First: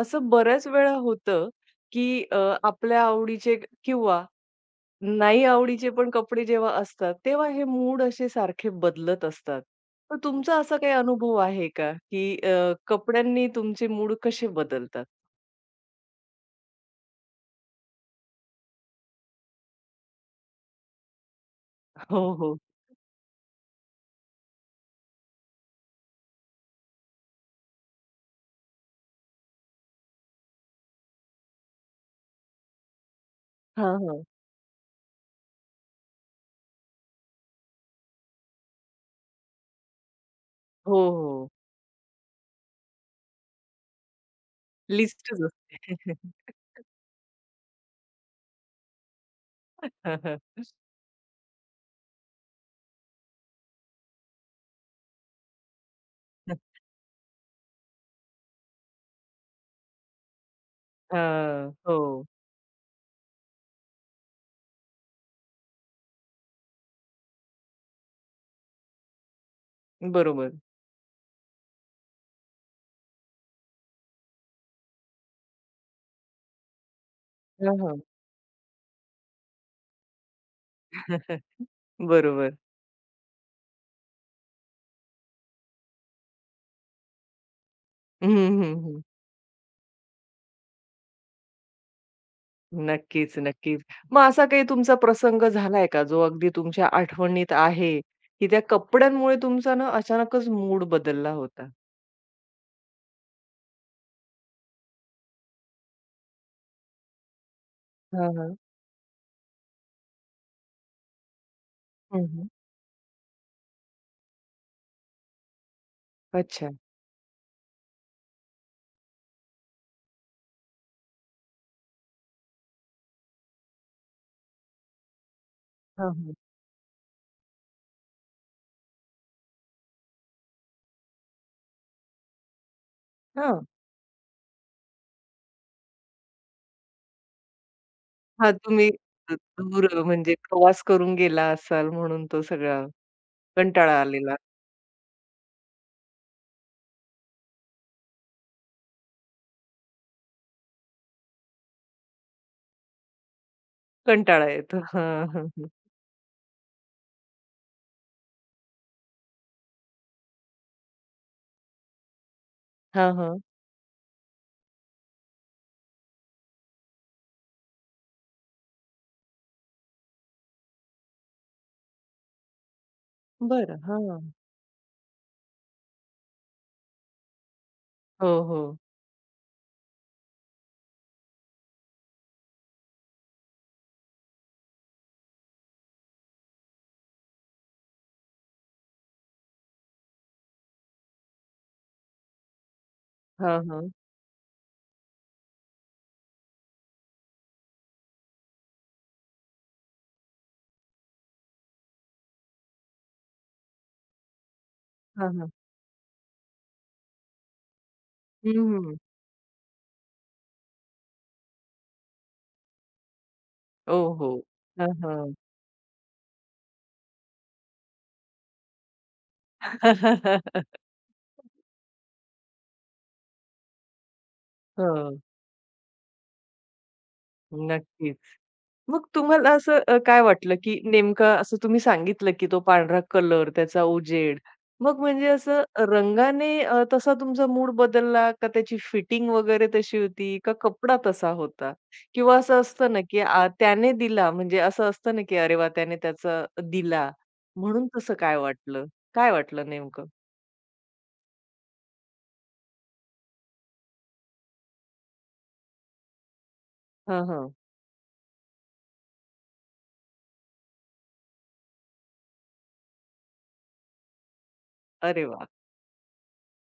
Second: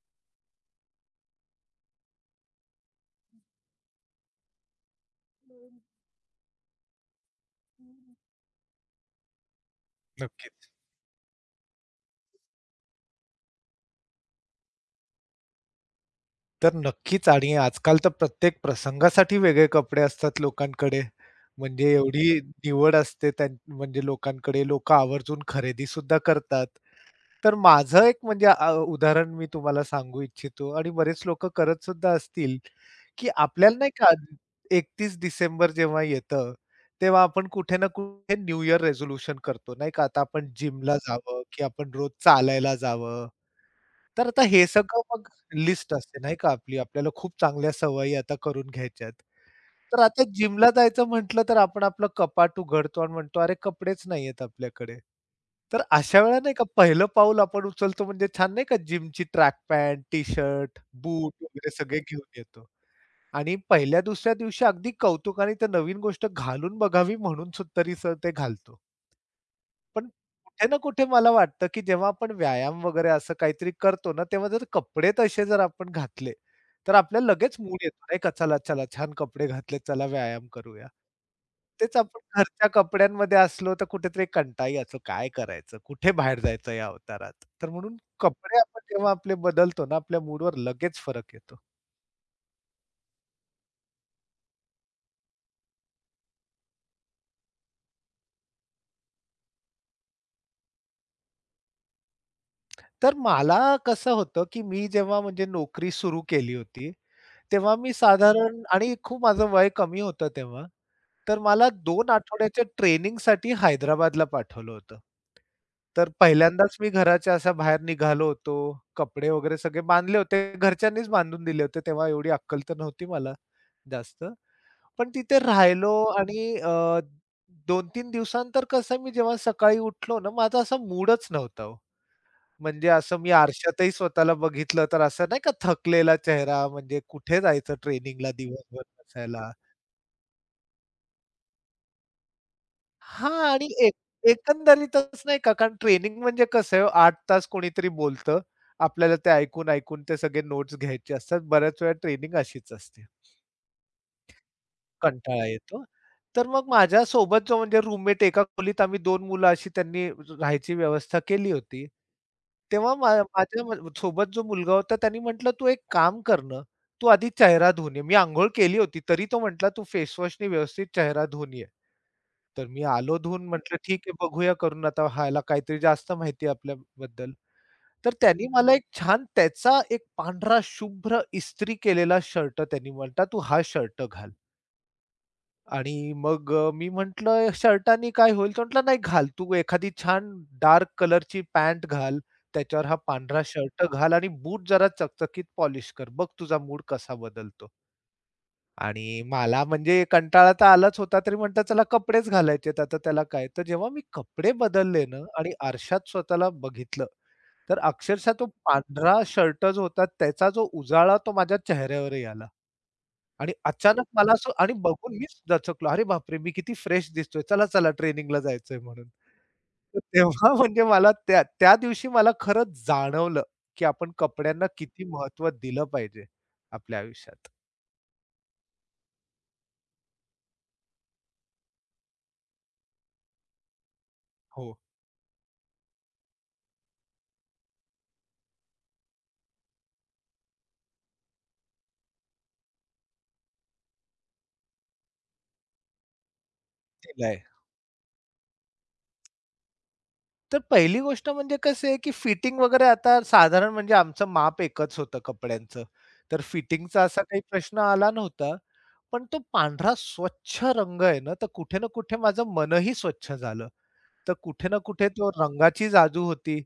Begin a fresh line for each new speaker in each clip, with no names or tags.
असं बऱ्याच वेळा होतं, की आपल्या आवडीचे किंवा नाही आवडीचे पण कपडे जेव्हा असतात, तेव्हा हे मूड असे सारखे बदलत असतात. तर तुमचा
नक्कीच.
असा काही अनुभव आहे का, की कपड्यांनी तुमचे मूड कसे बदलतात?
तर नक्कीच आणि आजकाल तर प्रत्येक प्रसंगासाठी वेगळे कपडे असतात लोकांकडे. म्हणजे
हो,
एवढी
हो.
निवड असते म्हणजे लोकांकडे. लोकं आवर्जून खरेदी सुद्धा करतात. तर माझं एक म्हणजे उदाहरण मी तुम्हाला सांगू इच्छितो आणि बरेच लोकं करत सुद्धा असतील, की आपल्याला नाही
हां,
का
हां.
31 डिसेंबर जेव्हा येतं, तेव्हा आपण कुठे ना कुठे न्यू इयर रिझोल्यूशन करतो, नाही का? आता आपण
हो,
जिमला जावं,
हो.
की आपण रोज चालायला जावं. तर आता हे सगळं मग
लिस्टच
लिस्ट
असते.
असते नाही का आपली, आपल्याला खूप चांगल्या सवयी आता करून घ्यायच्या. तर
हं,
आता
हं.
जिमला जायचं म्हटलं तर आपण आपलं कपाट उघडतो आणि म्हणतो, "अरे कपडेच नाहीयेत आपल्याकडे." तर अशा वेळेला नाही का पहिलं पाऊल आपण उचलतो म्हणजे छान नाही का जिमची ट्रॅक पॅन्ट, टी-शर्ट, बूट वगैरे
हां.
सगळे
हो.
घेऊन येतो आणि पहिल्या दुसऱ्या दिवशी अगदी कौतुकाने ते नवीन गोष्ट घालून बघावी म्हणून सु तरी सर ते घालतो. पण
बरोबर.
कुठे ना कुठे मला वाटतं, की जेव्हा आपण व्यायाम वगैरे असं काहीतरी करतो ना, तेव्हा जर कपडे तसे जर आपण घातले, तर आपल्याला लगेच
हां,
मूड
हां.
येतो नाही का, चला, चला छान कपडे घातले, चला व्यायाम करूया. तेच आपण
बरोबर.
घरच्या कपड्यांमध्ये असलो तर कुठेतरी कंटाळा यायचो, काय करायचं, कुठे बाहेर जायचं या अवतारात. तर म्हणून
हं,
कपडे
हं,
आपण
हं.
जेव्हा आपले बदलतो ना, आपल्या मूडवर लगेच फरक येतो.
नक्कीच, नक्कीच. मग असा काही तुमचा प्रसंग झालाय का, जो अगदी तुमच्या आठवणीत आहे, की त्या कपड्यांमुळे तुमचा ना अचानकच मूड बदलला होता?
तर मला कसं होतं, की मी जेव्हा म्हणजे नोकरी सुरू केली होती, तेव्हा मी
हां, हां.
साधारण आणि खूप माझं वय कमी होतं तेव्हा. तर मला दोन
हं, हं.
आठवड्याच्या ट्रेनिंगसाठी हैदराबादला पाठवलं होतं. तर
अच्छा.
पहिल्यांदाच मी घराच्या असा बाहेर निघालो होतो. कपडे वगैरे सगळे बांधले होते. घरच्यांनीच बांधून दिले होते. तेव्हा एवढी अक्कल तर नव्हती मला जास्त. पण तिथे राहिलो
हां, हां.
आणि 2-3 दिवसानंतर कसं मी जेव्हा सकाळी उठलो ना, माझा असा मूडच नव्हता हो. म्हणजे असं मी
हां.
आरशातही स्वतःला बघितलं तर असं नाही का थकलेला चेहरा म्हणजे कुठे जायचं ट्रेनिंगला
हां,
दिवसभर
तुम्ही अ,
बसायला.
दूर म्हणजे प्रवास करून गेला असाल म्हणून तो सगळा
हां आणि
कंटाळा आलेला
एकंदरीतच नाही का, कारण ट्रेनिंग म्हणजे कसं आहे, 8 तास कोणीतरी बोलतं. आपल्याला ते ऐकून-ऐकून ते सगळे नोट्स घ्यायचे असतात. बऱ्याच वेळा ट्रेनिंग अशीच असते.
कंटाळा येतो. हां,
कंटाळा
हां, हां.
येतो. तर मग माझ्यासोबत जो म्हणजे रूममेट एका खोलीत आम्ही 2 मुलं अशी त्यांनी राहायची व्यवस्था केली होती. तेव्हा मा
हां, हां.
माझ्या म सोबत जो मुलगा होता त्यांनी म्हटलं, "तू एक काम कर ना, तू आधी चेहरा धुवून ये." मी अंघोळ केली होती, तरी तो म्हटला, "तू फेसवॉशनी व्यवस्थित चेहरा धुवून ये." तर मी आलो धुवून म्हटलं,
बरं.
"ठीक आहे, बघूया करून आता ह्याला काहीतरी जास्त माहिती आहे आपल्याबद्दल." तर
हो,
त्यांनी
हो.
मला एक छान त्याचा एक पांढरा शुभ्र इस्त्री केलेला शर्ट त्यांनी म्हटला, "तू हा शर्ट घाल." आणि मग मी म्हटलं, "शर्टानी काय होईल?" तो म्हटला, "नाही घाल. तू एखादी छान डार्क कलरची पॅन्ट घाल, त्याच्यावर हा पांढरा
हां,
शर्ट
हां.
घाल आणि बूट जरा चकचकीत पॉलिश कर. बघ तुझा मूड कसा बदलतो." आणि मला म्हणजे कंटाळा तर आलाच होता, तरी म्हटलं चला कपडेच घालायचेत आता त्याला काय. तर जेव्हा मी कपडे बदलले ना
हां,
आणि
हां.
आरशात स्वतःला बघितलं, तर अक्षरशः तो
हं, हं.
पांढरा शर्ट जो होता त्याचा जो उजाळा तो माझ्या चेहऱ्यावरही आला. आणि अचानक
ओहो!
मला असं आणि
हां,
बघून
हां.
मीच दचकलो. "अरे बापरे! मी किती फ्रेश दिसतोय. चला, चला ट्रेनिंगला जायचंय" म्हणून. तर तेव्हा म्हणजे मला त्या त्या दिवशी मला खरंच जाणवलं, की आपण कपड्यांना किती
हो.
महत्त्व दिलं पाहिजे आपल्या आयुष्यात.
नक्कीच. मग तुम्हाला असं काय वाटलं, की नेमकं असं तुम्ही सांगितलं, की तो पांढरा कलर, त्याचा उजेड.
हो,
मग म्हणजे असं रंगाने तसा तुमचा मूड बदलला का त्याची फिटिंग वगैरे तशी होती का कपडा तसा होता? किंवा असं असतं ना, की त्याने दिला म्हणजे असं असतं ना, की अरे वाह! त्याने त्याचा दिला
दिलंय.
म्हणून तसं काय वाटलं? काय वाटलं नेमकं?
तर पहिली गोष्ट म्हणजे कसं आहे, की फिटिंग वगैरे आता साधारण म्हणजे आमचं माप एकच होतं कपड्यांचं. तर फिटिंगचा असा
हां,
काही
हां.
प्रश्न आला नव्हता. पण तो पांढरा स्वच्छ रंग आहे ना, तर कुठे ना कुठे माझं मनही स्वच्छ झालं. तर कुठे ना कुठे
अरे
तो
वाह!
रंगाची जादू होती,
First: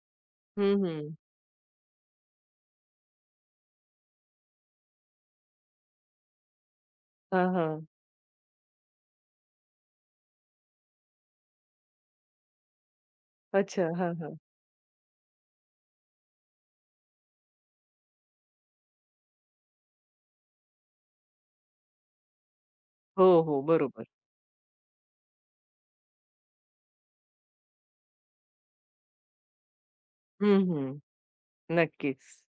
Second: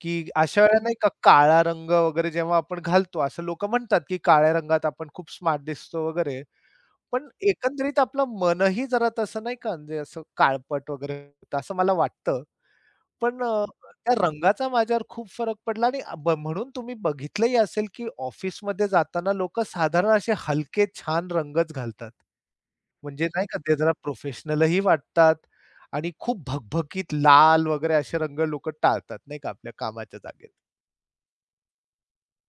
की अशा वेळेला
हं,
नाही का
हं.
काळा रंग वगैरे जेव्हा आपण घालतो, असं लोकं म्हणतात, की काळ्या रंगात आपण खूप स्मार्ट दिसतो वगैरे. पण
हां, हां.
एकंदरीत आपलं मनही जरा तसं नाही का, म्हणजे असं काळपट वगैरे होतं, असं मला वाटतं. पण
अच्छा. हां,
त्या
हां.
रंगाचा माझ्यावर खूप फरक पडला आणि म्हणून तुम्ही बघितलंही असेल, की ऑफिसमध्ये जाताना लोकं साधारण असे हलके छान रंगच घालतात. म्हणजे
हो,
नाही का
हो.
ते जरा
बरोबर.
प्रोफेशनलही वाटतात आणि खूप भगभगीत लाल वगैरे असे रंग लोकं टाळतात नाही का आपल्या कामाच्या जागेत.
हं, हं. नक्कीच.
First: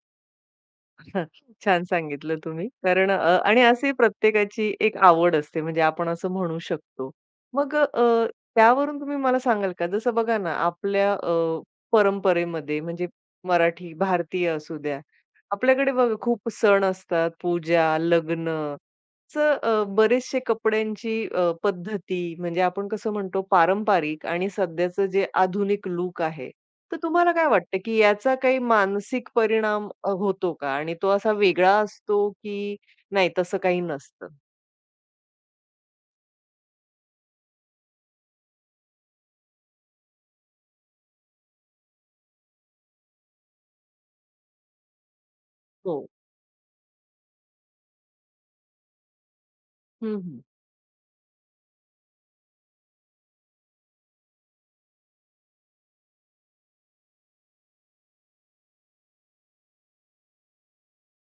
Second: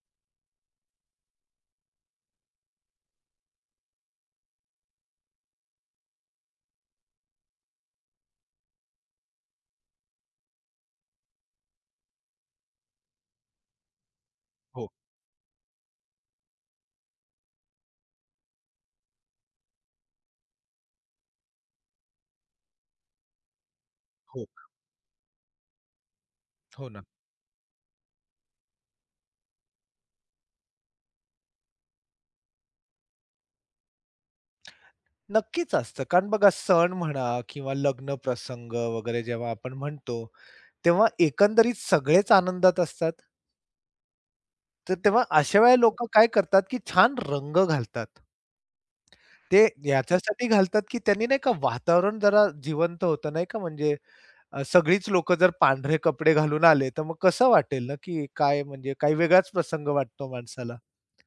हां, छान सांगितलं तुम्ही. कारण आणि असे प्रत्येकाची एक आवड असते म्हणजे आपण असं म्हणू शकतो. मग त्यावरून तुम्ही मला सांगाल का जसं बघा ना आपल्या परंपरेमध्ये म्हणजे मराठी, भारतीय असू
हो,
द्या, आपल्याकडे बघा खूप सण असतात, पूजा, लग्न चं, बरेचसे कपड्यांची पद्धती म्हणजे आपण कसं म्हणतो पारंपरिक
हो.
आणि सध्याचं जे आधुनिक लूक आहे.
हो
तर
ना.
तुम्हाला काय वाटतं, की याचा काही मानसिक परिणाम होतो का? आणि तो असा वेगळा असतो, की नाही तसं काही नसतं?
नक्कीच असतं. कारण बघा सण म्हणा किंवा लग्न प्रसंग वगैरे जेव्हा आपण म्हणतो, तेव्हा एकंदरीत सगळेच आनंदात असतात. तर तेव्हा अशा वेळेला लोकं
हो.
काय करतात, की छान रंग घालतात. ते
हं, हं.
याच्यासाठी घालतात, की त्यांनी नाही का वातावरण जरा जिवंत होतं नाही का म्हणजे सगळीच लोकं जर पांढरे कपडे घालून आले, तर मग कसं वाटेल ना, की काय म्हणजे काही वेगळाच प्रसंग वाटतो माणसाला.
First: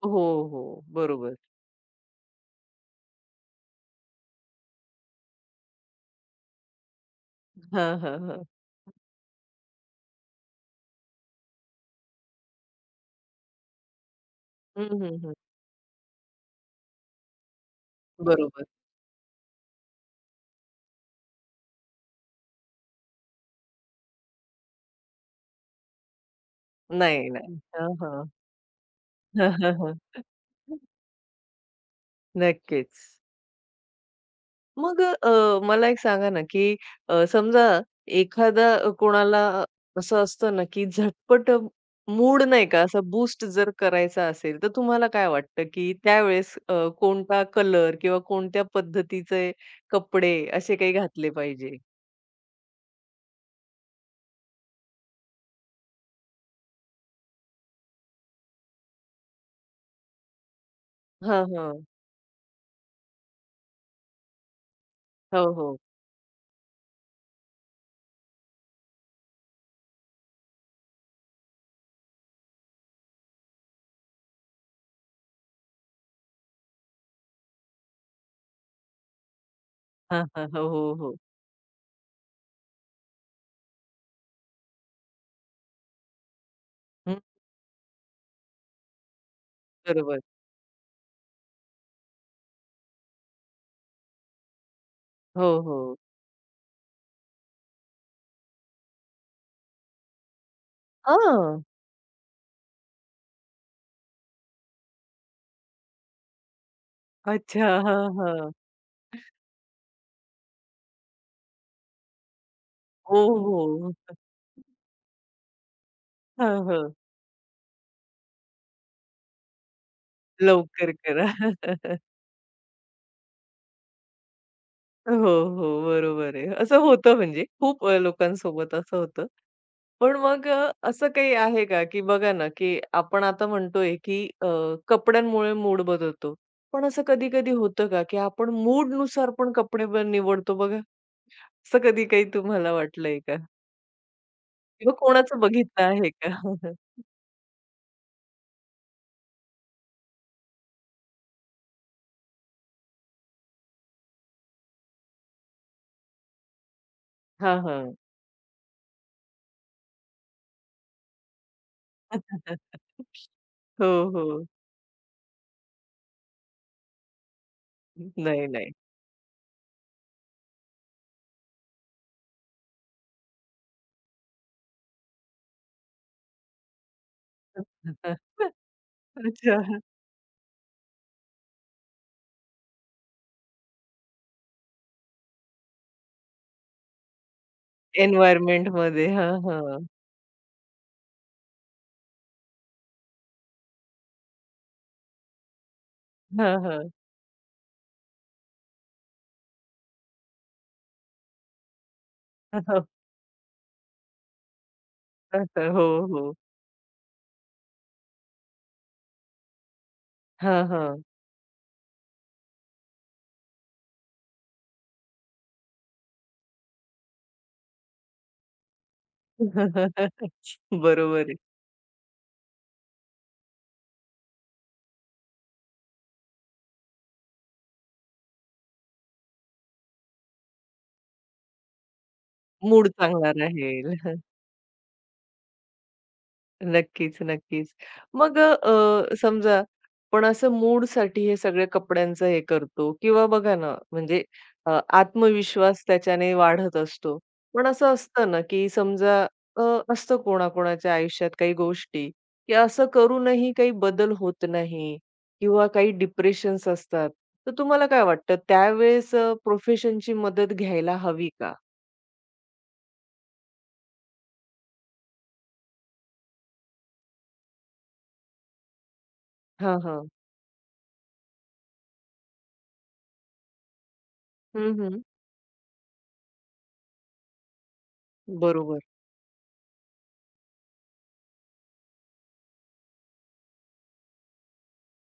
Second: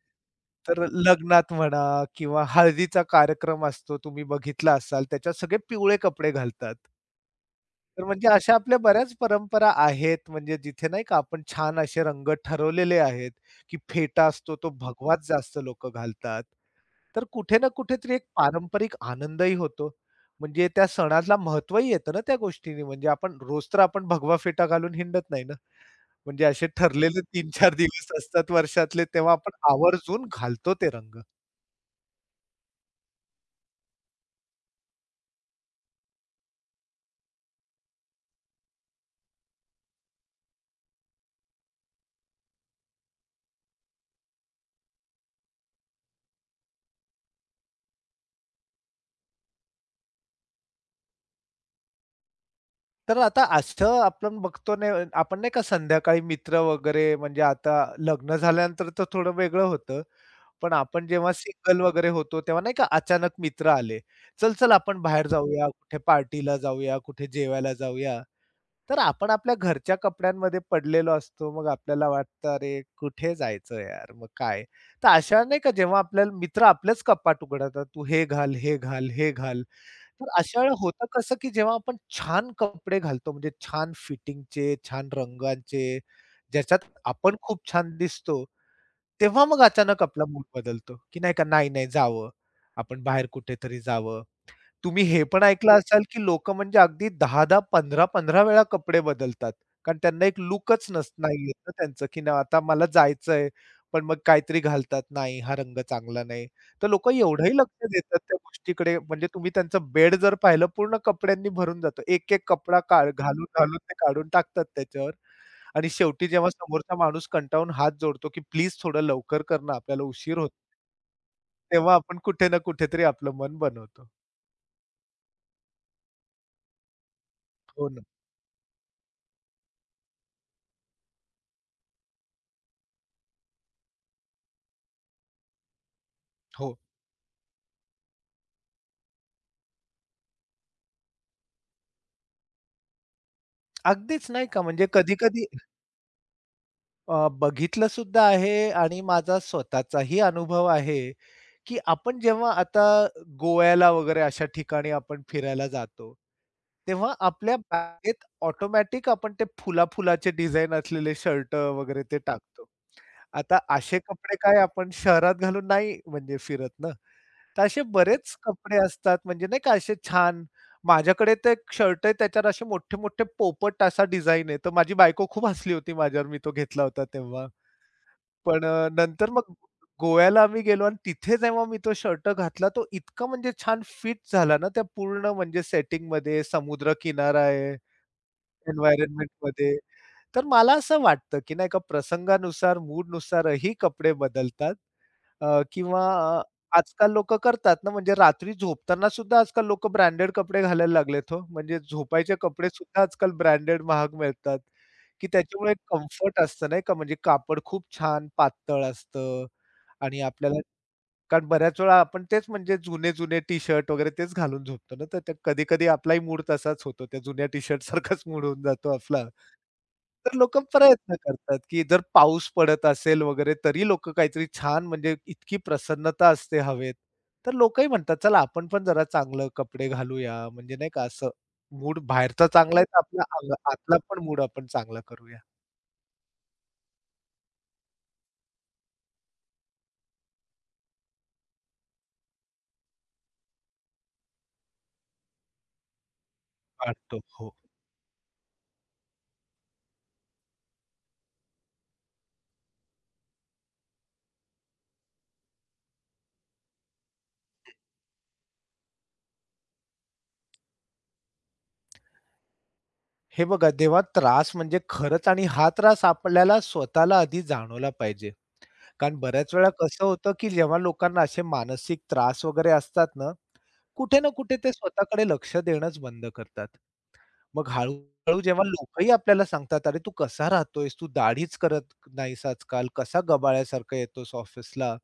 हो, हो.
तर
बरोबर.
लग्नात म्हणा किंवा हळदीचा कार्यक्रम असतो तुम्ही बघितला असाल, त्याच्यात सगळे पिवळे कपडे घालतात.
हां,
तर
हां,
म्हणजे
हां.
अशा आपल्या बऱ्याच परंपरा आहेत, म्हणजे जिथे नाही का आपण छान असे रंग ठरवलेले आहेत, की फेटा असतो तो
हं, हं,
भगवाच
हं.
जास्त लोक घालतात. तर कुठे ना कुठेतरी एक
बरोबर.
पारंपरिक आनंदही होतो. म्हणजे त्या सणाला महत्त्वही येतं ना त्या गोष्टीने. म्हणजे आपण रोज तर आपण भगवा फेटा घालून हिंडत नाही ना. म्हणजे असे ठरलेले
नाही, नाही.
3-4
हं.
दिवस
हां,
असतात वर्षातले, तेव्हा आपण आवर्जून घालतो ते रंग.
नक्कीच. मग मला एक सांगा ना, की समजा एखादा कोणाला असं असतं ना, की झटपट मूड नाही का असा बूस्ट जर करायचा असेल, तर तुम्हाला काय वाटतं, की त्यावेळेस कोणता कलर किंवा कोणत्या पद्धतीचे कपडे असे काही घातले पाहिजे?
तर आता असं आपण बघतो नाही आपण नाही का संध्याकाळी मित्र वगैरे म्हणजे आता लग्न झाल्यानंतर तर थोडं वेगळं होतं. पण आपण जेव्हा
हां,
सिंगल
हां.
वगैरे होतो, तेव्हा नाही का अचानक मित्र आले. चल-चल आपण बाहेर
हो,
जाऊया,
हो.
कुठे पार्टीला जाऊया, कुठे जेवायला जाऊया. तर आपण आपल्या घरच्या कपड्यांमध्ये पडलेलो असतो. मग आपल्याला वाटतं, "अरे कुठे जायचं यार, मग काय?" तर अशा नाही का जेव्हा आपल्याला मित्र आपलेच कपाट उघडतात, "तू हे घाल, हे घाल, हे घाल."
हां,
तर
हां.
अशा
हो,
वेळेला
हो,
होतं
हो.
कसं, की जेव्हा आपण छान कपडे घालतो, म्हणजे छान फिटिंगचे, छान रंगांचे, ज्याच्यात
हं,
आपण खूप छान दिसतो, तेव्हा मग अचानक
बरोबर.
आपला मूड बदलतो, की नाही का, नाही, नाही जावं, आपण बाहेर कुठेतरी जावं. तुम्ही हे पण
हो,
ऐकलं
हो.
असाल, की लोकं म्हणजे अगदी 10-10, 15-15 वेळा कपडे बदलतात. कारण त्यांना एक लुकच नाही येत
हां.
ना त्यांचं, की ना आता मला जायचंय, पण मग काहीतरी घालतात, नाही हा रंग चांगला नाही. तर लोकं एवढंही
अच्छा.
लक्ष
हां,
देतात त्या
हां.
गोष्टीकडे म्हणजे तुम्ही त्यांचं बेड जर पाहिलं पूर्ण कपड्यांनी भरून जातो. एक-एक कपडा
हो,
घालून-घालून
हो.
ते काढून टाकतात त्याच्यावर आणि शेवटी जेव्हा
हां,
समोरचा
हां.
माणूस कंटाळून हात जोडतो, की प्लीज थोडं लवकर कर आपल्याला उशीर होतो.
लवकर करा.
तेव्हा आपण कुठे ना कुठेतरी आपलं मन बनवतो.
हो, हो. बरोबर आहे. असं होतं म्हणजे खूप
हो ना.
लोकांसोबत असं होतं. पण मग असं काही आहे का, की बघा ना, की आपण आता म्हणतोय, की कपड्यांमुळे मूड बदलतो.
हो.
पण असं कधी-कधी होतं का, की आपण मूडनुसार पण कपडे ब निवडतो बघा? असं कधी काही तुम्हाला वाटलंय का?
अगदीच नाही का म्हणजे
किंवा कोणाचं
कधी-कधी
बघितलं आहे का?
बघितलं सुद्धा आहे आणि माझा स्वतःचाही अनुभव आहे, की आपण जेव्हा आता गोव्याला वगैरे अशा ठिकाणी आपण फिरायला जातो, तेव्हा आपल्या
हां, हां.
बॅगेत ऑटोमॅटिक आपण ते फुला-फुलाचे डिझाइन असलेले शर्ट वगैरे ते टाकतो. आता
हो,
असे कपडे
हो.
काय आपण शहरात घालून नाही म्हणजे फिरत ना. तर असे बरेच
नाही, नाही.
कपडे असतात म्हणजे नाही का असे छान. माझ्याकडे ते एक शर्ट आहे त्याच्यावर असे मोठे-मोठे पोपट असा डिझाइन आहे. तर माझी बायको खूप हसली होती माझ्यावर मी तो घेतला होता तेव्हा. पण नंतर मग
अच्छा.
गोव्याला आम्ही गेलो आणि तिथे जेव्हा मी तो शर्ट घातला तो इतका म्हणजे छान फिट झाला ना, त्या पूर्ण म्हणजे सेटिंगमध्ये, समुद्र किनारा आहे,
एन्व्हायर्नमेंटमध्ये. हां,
एन्व्हायर्नमेंटमध्ये.
हां.
तर मला असं वाटतं, की नाही का प्रसंगानुसार, मूडनुसारही कपडे बदलतात. किंवा अ,
हां, हां.
आजकाल लोकं करतात ना, म्हणजे रात्री झोपताना सुद्धा आजकाल लोकं ब्रँडेड कपडे घालायला लागलेत हो. म्हणजे झोपायचे कपडे सुद्धा आजकाल ब्रँडेड महाग मिळतात, की त्याच्यामुळे
हो, हो.
कम्फर्ट असतं नाही का. म्हणजे कापड खूप छान पातळ असतं आणि आपल्याला
हां, हां.
कारण बऱ्याच वेळा आपण तेच म्हणजे जुने-जुने टी-शर्ट वगैरे तेच घालून झोपतो ना, तर कधी-कधी आपलाही मूड तसाच होतो. त्या जुन्या टी-शर्ट सारखाच मूड होऊन जातो आपला. तर लोकं प्रयत्न
बरोबर आहे.
करतात, की जर पाऊस पडत असेल वगैरे तरी लोकं काहीतरी छान म्हणजे इतकी प्रसन्नता असते हवेत. तर लोकंही म्हणतात, "चला आपण पण जरा चांगलं कपडे घालूया." म्हणजे नाही का असं मूड बाहेरचा चांगला आहे,
मूड
तर आपला
चांगला राहील.
आतला पण मूड आपण चांगला करूया.
नक्कीच, नक्कीच. मग समजा पण असं मूडसाठी हे सगळे कपड्यांचं हे करतो किंवा बघा ना, म्हणजे अ, आत्मविश्वास त्याच्याने वाढत असतो.
वाढतो. हो.
पण असं असतं ना, की समजा अ, असतं कोणाकोणाच्या आयुष्यात काही गोष्टी, की असं करूनही काही बदल होत नाही किंवा काही डिप्रेशन्स असतात. तर तुम्हाला काय वाटतं त्यावेळेस प्रोफेशनची मदत घ्यायला हवी का?
हे बघा, तेव्हा त्रास म्हणजे खरंच आणि हा त्रास आपल्याला स्वतःला आधी जाणवला पाहिजे. कारण बऱ्याच वेळा
हां,
कसं
हां.
होतं, की जेव्हा लोकांना असे मानसिक त्रास वगैरे असतात ना, कुठे ना कुठे ते
हं,
स्वतःकडे लक्ष देणंच बंद करतात. मग हळू-हळू जेव्हा
बरोबर.
लोकही आपल्याला सांगतात, "अरे, तू कसा राहतोयस? तू दाढीच करत नाहीस आजकाल. कसा गबाळ्यासारखा येतोस ऑफिसला?"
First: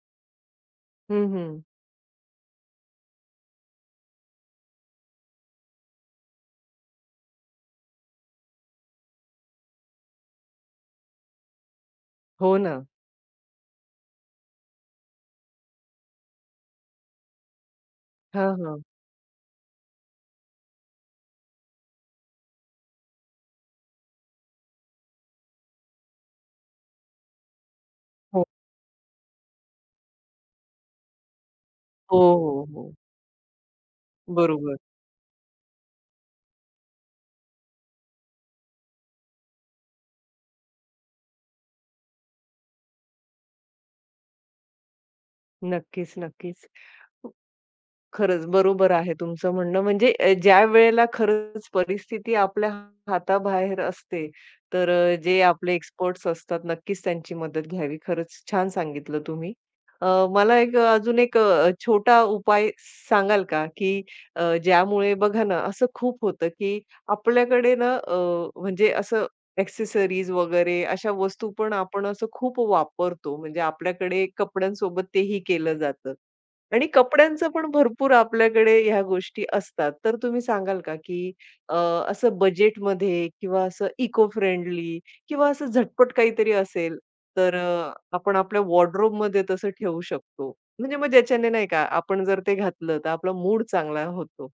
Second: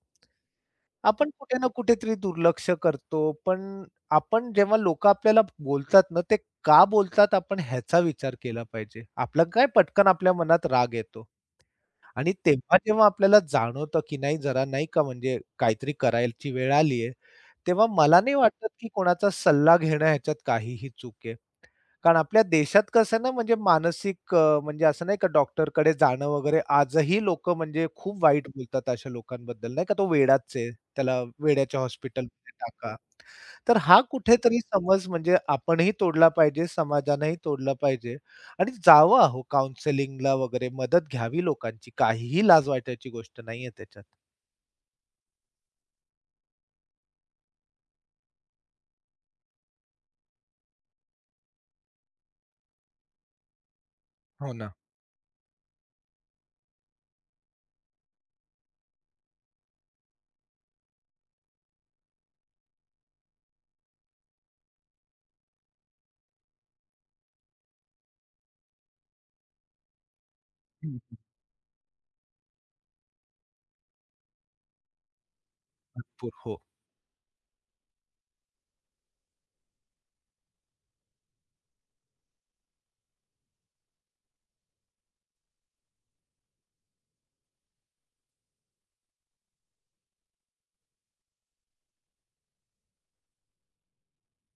हं,
आपण कुठे
हं.
ना कुठेतरी दुर्लक्ष करतो. पण आपण जेव्हा लोकं आपल्याला बोलतात ना, ते का बोलतात आपण ह्याचा विचार केला पाहिजे. आपला काय पटकन आपल्या मनात राग येतो आणि
हो ना.
तेव्हा जेव्हा आपल्याला जाणवतं, की नाही जरा नाही का म्हणजे काहीतरी करायची वेळ आली तेव्हा मला नाही
हां,
वाटत,
हां.
की कोणाचा सल्ला घेणं ह्याच्यात काहीही चूक आहे. कारण आपल्या देशात कसं ना म्हणजे मानसिक म्हणजे असं नाही का डॉक्टरकडे जाणं वगैरे आजही लोकं म्हणजे खूप
हो,
वाईट बोलतात अशा लोकांबद्दल नाही का, तो वेडाच आहे, त्याला वेड्याच्या
हो,
हॉस्पिटलमध्ये
हो, हो.
टाका. तर हा कुठेतरी
बरोबर.
समज म्हणजे आपणही तोडला पाहिजे, समाजानंही तोडला पाहिजे आणि जावं अहो काउन्सिलिंगला वगैरे मदत घ्यावी लोकांची. काहीही लाज वाटायची गोष्ट नाहीये त्याच्यात.
नक्कीच, नक्कीच. खरंच, बरोबर आहे तुमचं म्हणणं. म्हणजे ज्या वेळेला खरंच परिस्थिती आपल्या हाताबाहेर असते,
हो ना.
तर जे आपले एक्सपर्ट्स असतात, नक्कीच त्यांची मदत घ्यावी. खरंच छान सांगितलं तुम्ही. अ, मला एक अजून एक छोटा उपाय सांगाल का? की ज्यामुळे बघा ना, असं खूप होतं, की आपल्याकडे ना म्हणजे असं एक्सेसरीज वगैरे
हं,
अशा वस्तू पण आपण असं खूप वापरतो. म्हणजे आपल्याकडे कपड्यांसोबत तेही केलं जातं.
भरपूर. हो.
आणि कपड्यांचं पण भरपूर आपल्याकडे ह्या गोष्टी असतात. तर तुम्ही सांगाल का, की अ, असं बजेटमध्ये किंवा असं इको फ्रेंडली किंवा असं झटपट काहीतरी असेल, तर आपण आपल्या वॉर्डरोबमध्ये तसं ठेवू शकतो. म्हणजे मग ज्याच्याने नाही का, आपण जर ते घातलं तर आपला मूड चांगला होतो.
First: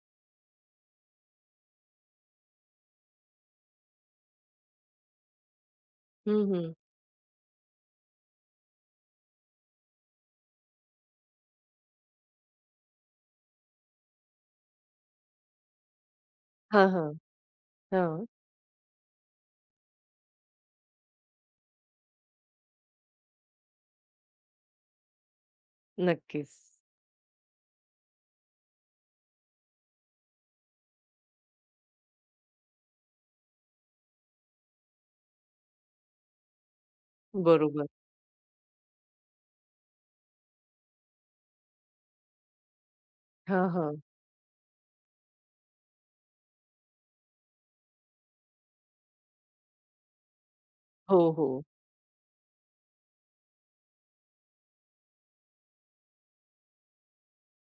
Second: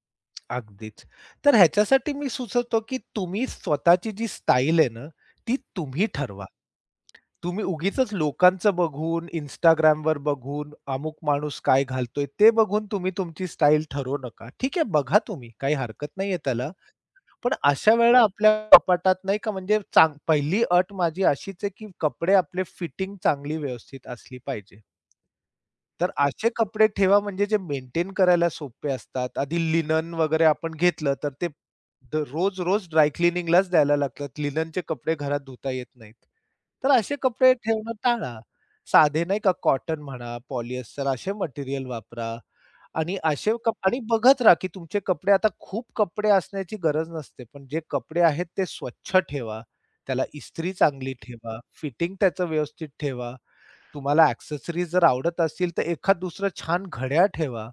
अगदीच. तर ह्याच्यासाठी मी सुचवतो, की तुम्ही स्वतःची जी स्टाईल आहे ना, ती तुम्ही ठरवा.
हं, हं.
तुम्ही उगीचच लोकांचं बघून, Instagramवर बघून, अमुक माणूस काय घालतोय, ते बघून तुम्ही तुमची स्टाईल ठरवू नका. ठीक आहे, बघा तुम्ही, काही हरकत नाहीये त्याला.
हां, हां.
पण अशा वेळेला
हां.
आपल्या कपाटात नाही का म्हणजे पहिली अट माझी अशीच आहे, की कपडे आपले फिटिंग चांगली व्यवस्थित असली पाहिजे. तर असे
नक्कीच.
कपडे ठेवा म्हणजे जे मेंटेन करायला सोपे असतात. आधी लिनन वगैरे आपण घेतलं तर ते रोज-रोज ड्राय क्लिनिंगलाच द्यायला लागतात. लिननचे कपडे घरात धुता येत नाहीत. तर असे कपडे
बरोबर.
ठेवणं टाळा. साधे नाही का कॉटन म्हणा, पॉलिएस्टर असे मटेरियल वापरा. आणि असे
हां,
कप
हां.
आणि बघत राहा, की तुमचे कपडे आता खूप कपडे असण्याची गरज नसते, पण जे कपडे आहेत ते स्वच्छ ठेवा. त्याला इस्त्री चांगली
हो,
ठेवा,
हो.
फिटिंग त्याचं व्यवस्थित ठेवा. तुम्हाला एक्सेसरीज जर आवडत असतील, तर एखाद दुसरं छान घड्याळ ठेवा.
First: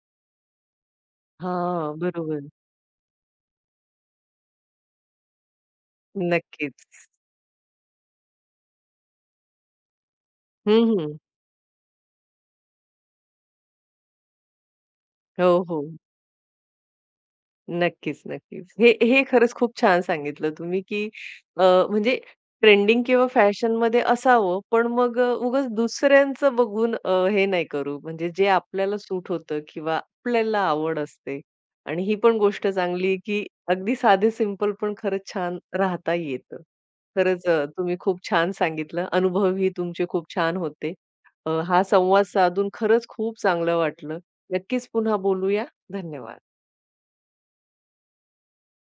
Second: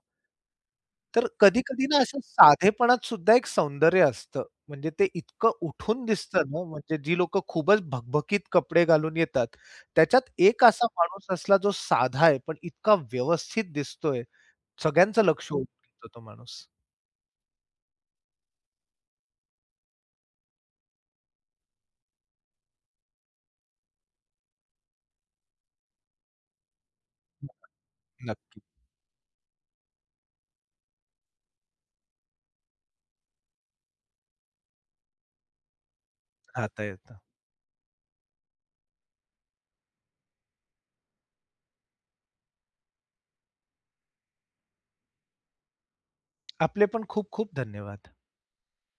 तर कधी-कधी ना
हां,
असं
बरोबर.
साधेपणात सुद्धा एक सौंदर्य असतं. म्हणजे ते इतकं उठून दिसतं ना, म्हणजे
नक्कीच.
जी लोकं खूपच भकभकीत कपडे घालून येतात, त्याच्यात एक असा
हं, हं.
माणूस असला जो साधा आहे, पण इतका व्यवस्थित दिसतोय. सगळ्यांचं
हो,
लक्ष ओढून
हो.
घेतो तो माणूस.
नक्कीच, नक्कीच. हे हे खरंच खूप छान सांगितलं तुम्ही, की अ, म्हणजे ट्रेंडिंग किंवा फॅशनमध्ये असावं, पण मग उगाच दुसऱ्यांचं बघून हे नाही करू. म्हणजे जे
नक्की.
आपल्याला सूट होतं किंवा आपल्याला आवड असते. आणि ही पण गोष्ट चांगली, की अगदी साधे सिंपल पण खरंच छान राहता येतं.
राहता येतं.
खरंच तुम्ही खूप छान सांगितलं. अनुभवही तुमचे खूप छान होते. हा संवाद साधून खरंच खूप चांगलं वाटलं. नक्कीच पुन्हा बोलूया. धन्यवाद.
आपले पण खूप खूप धन्यवाद.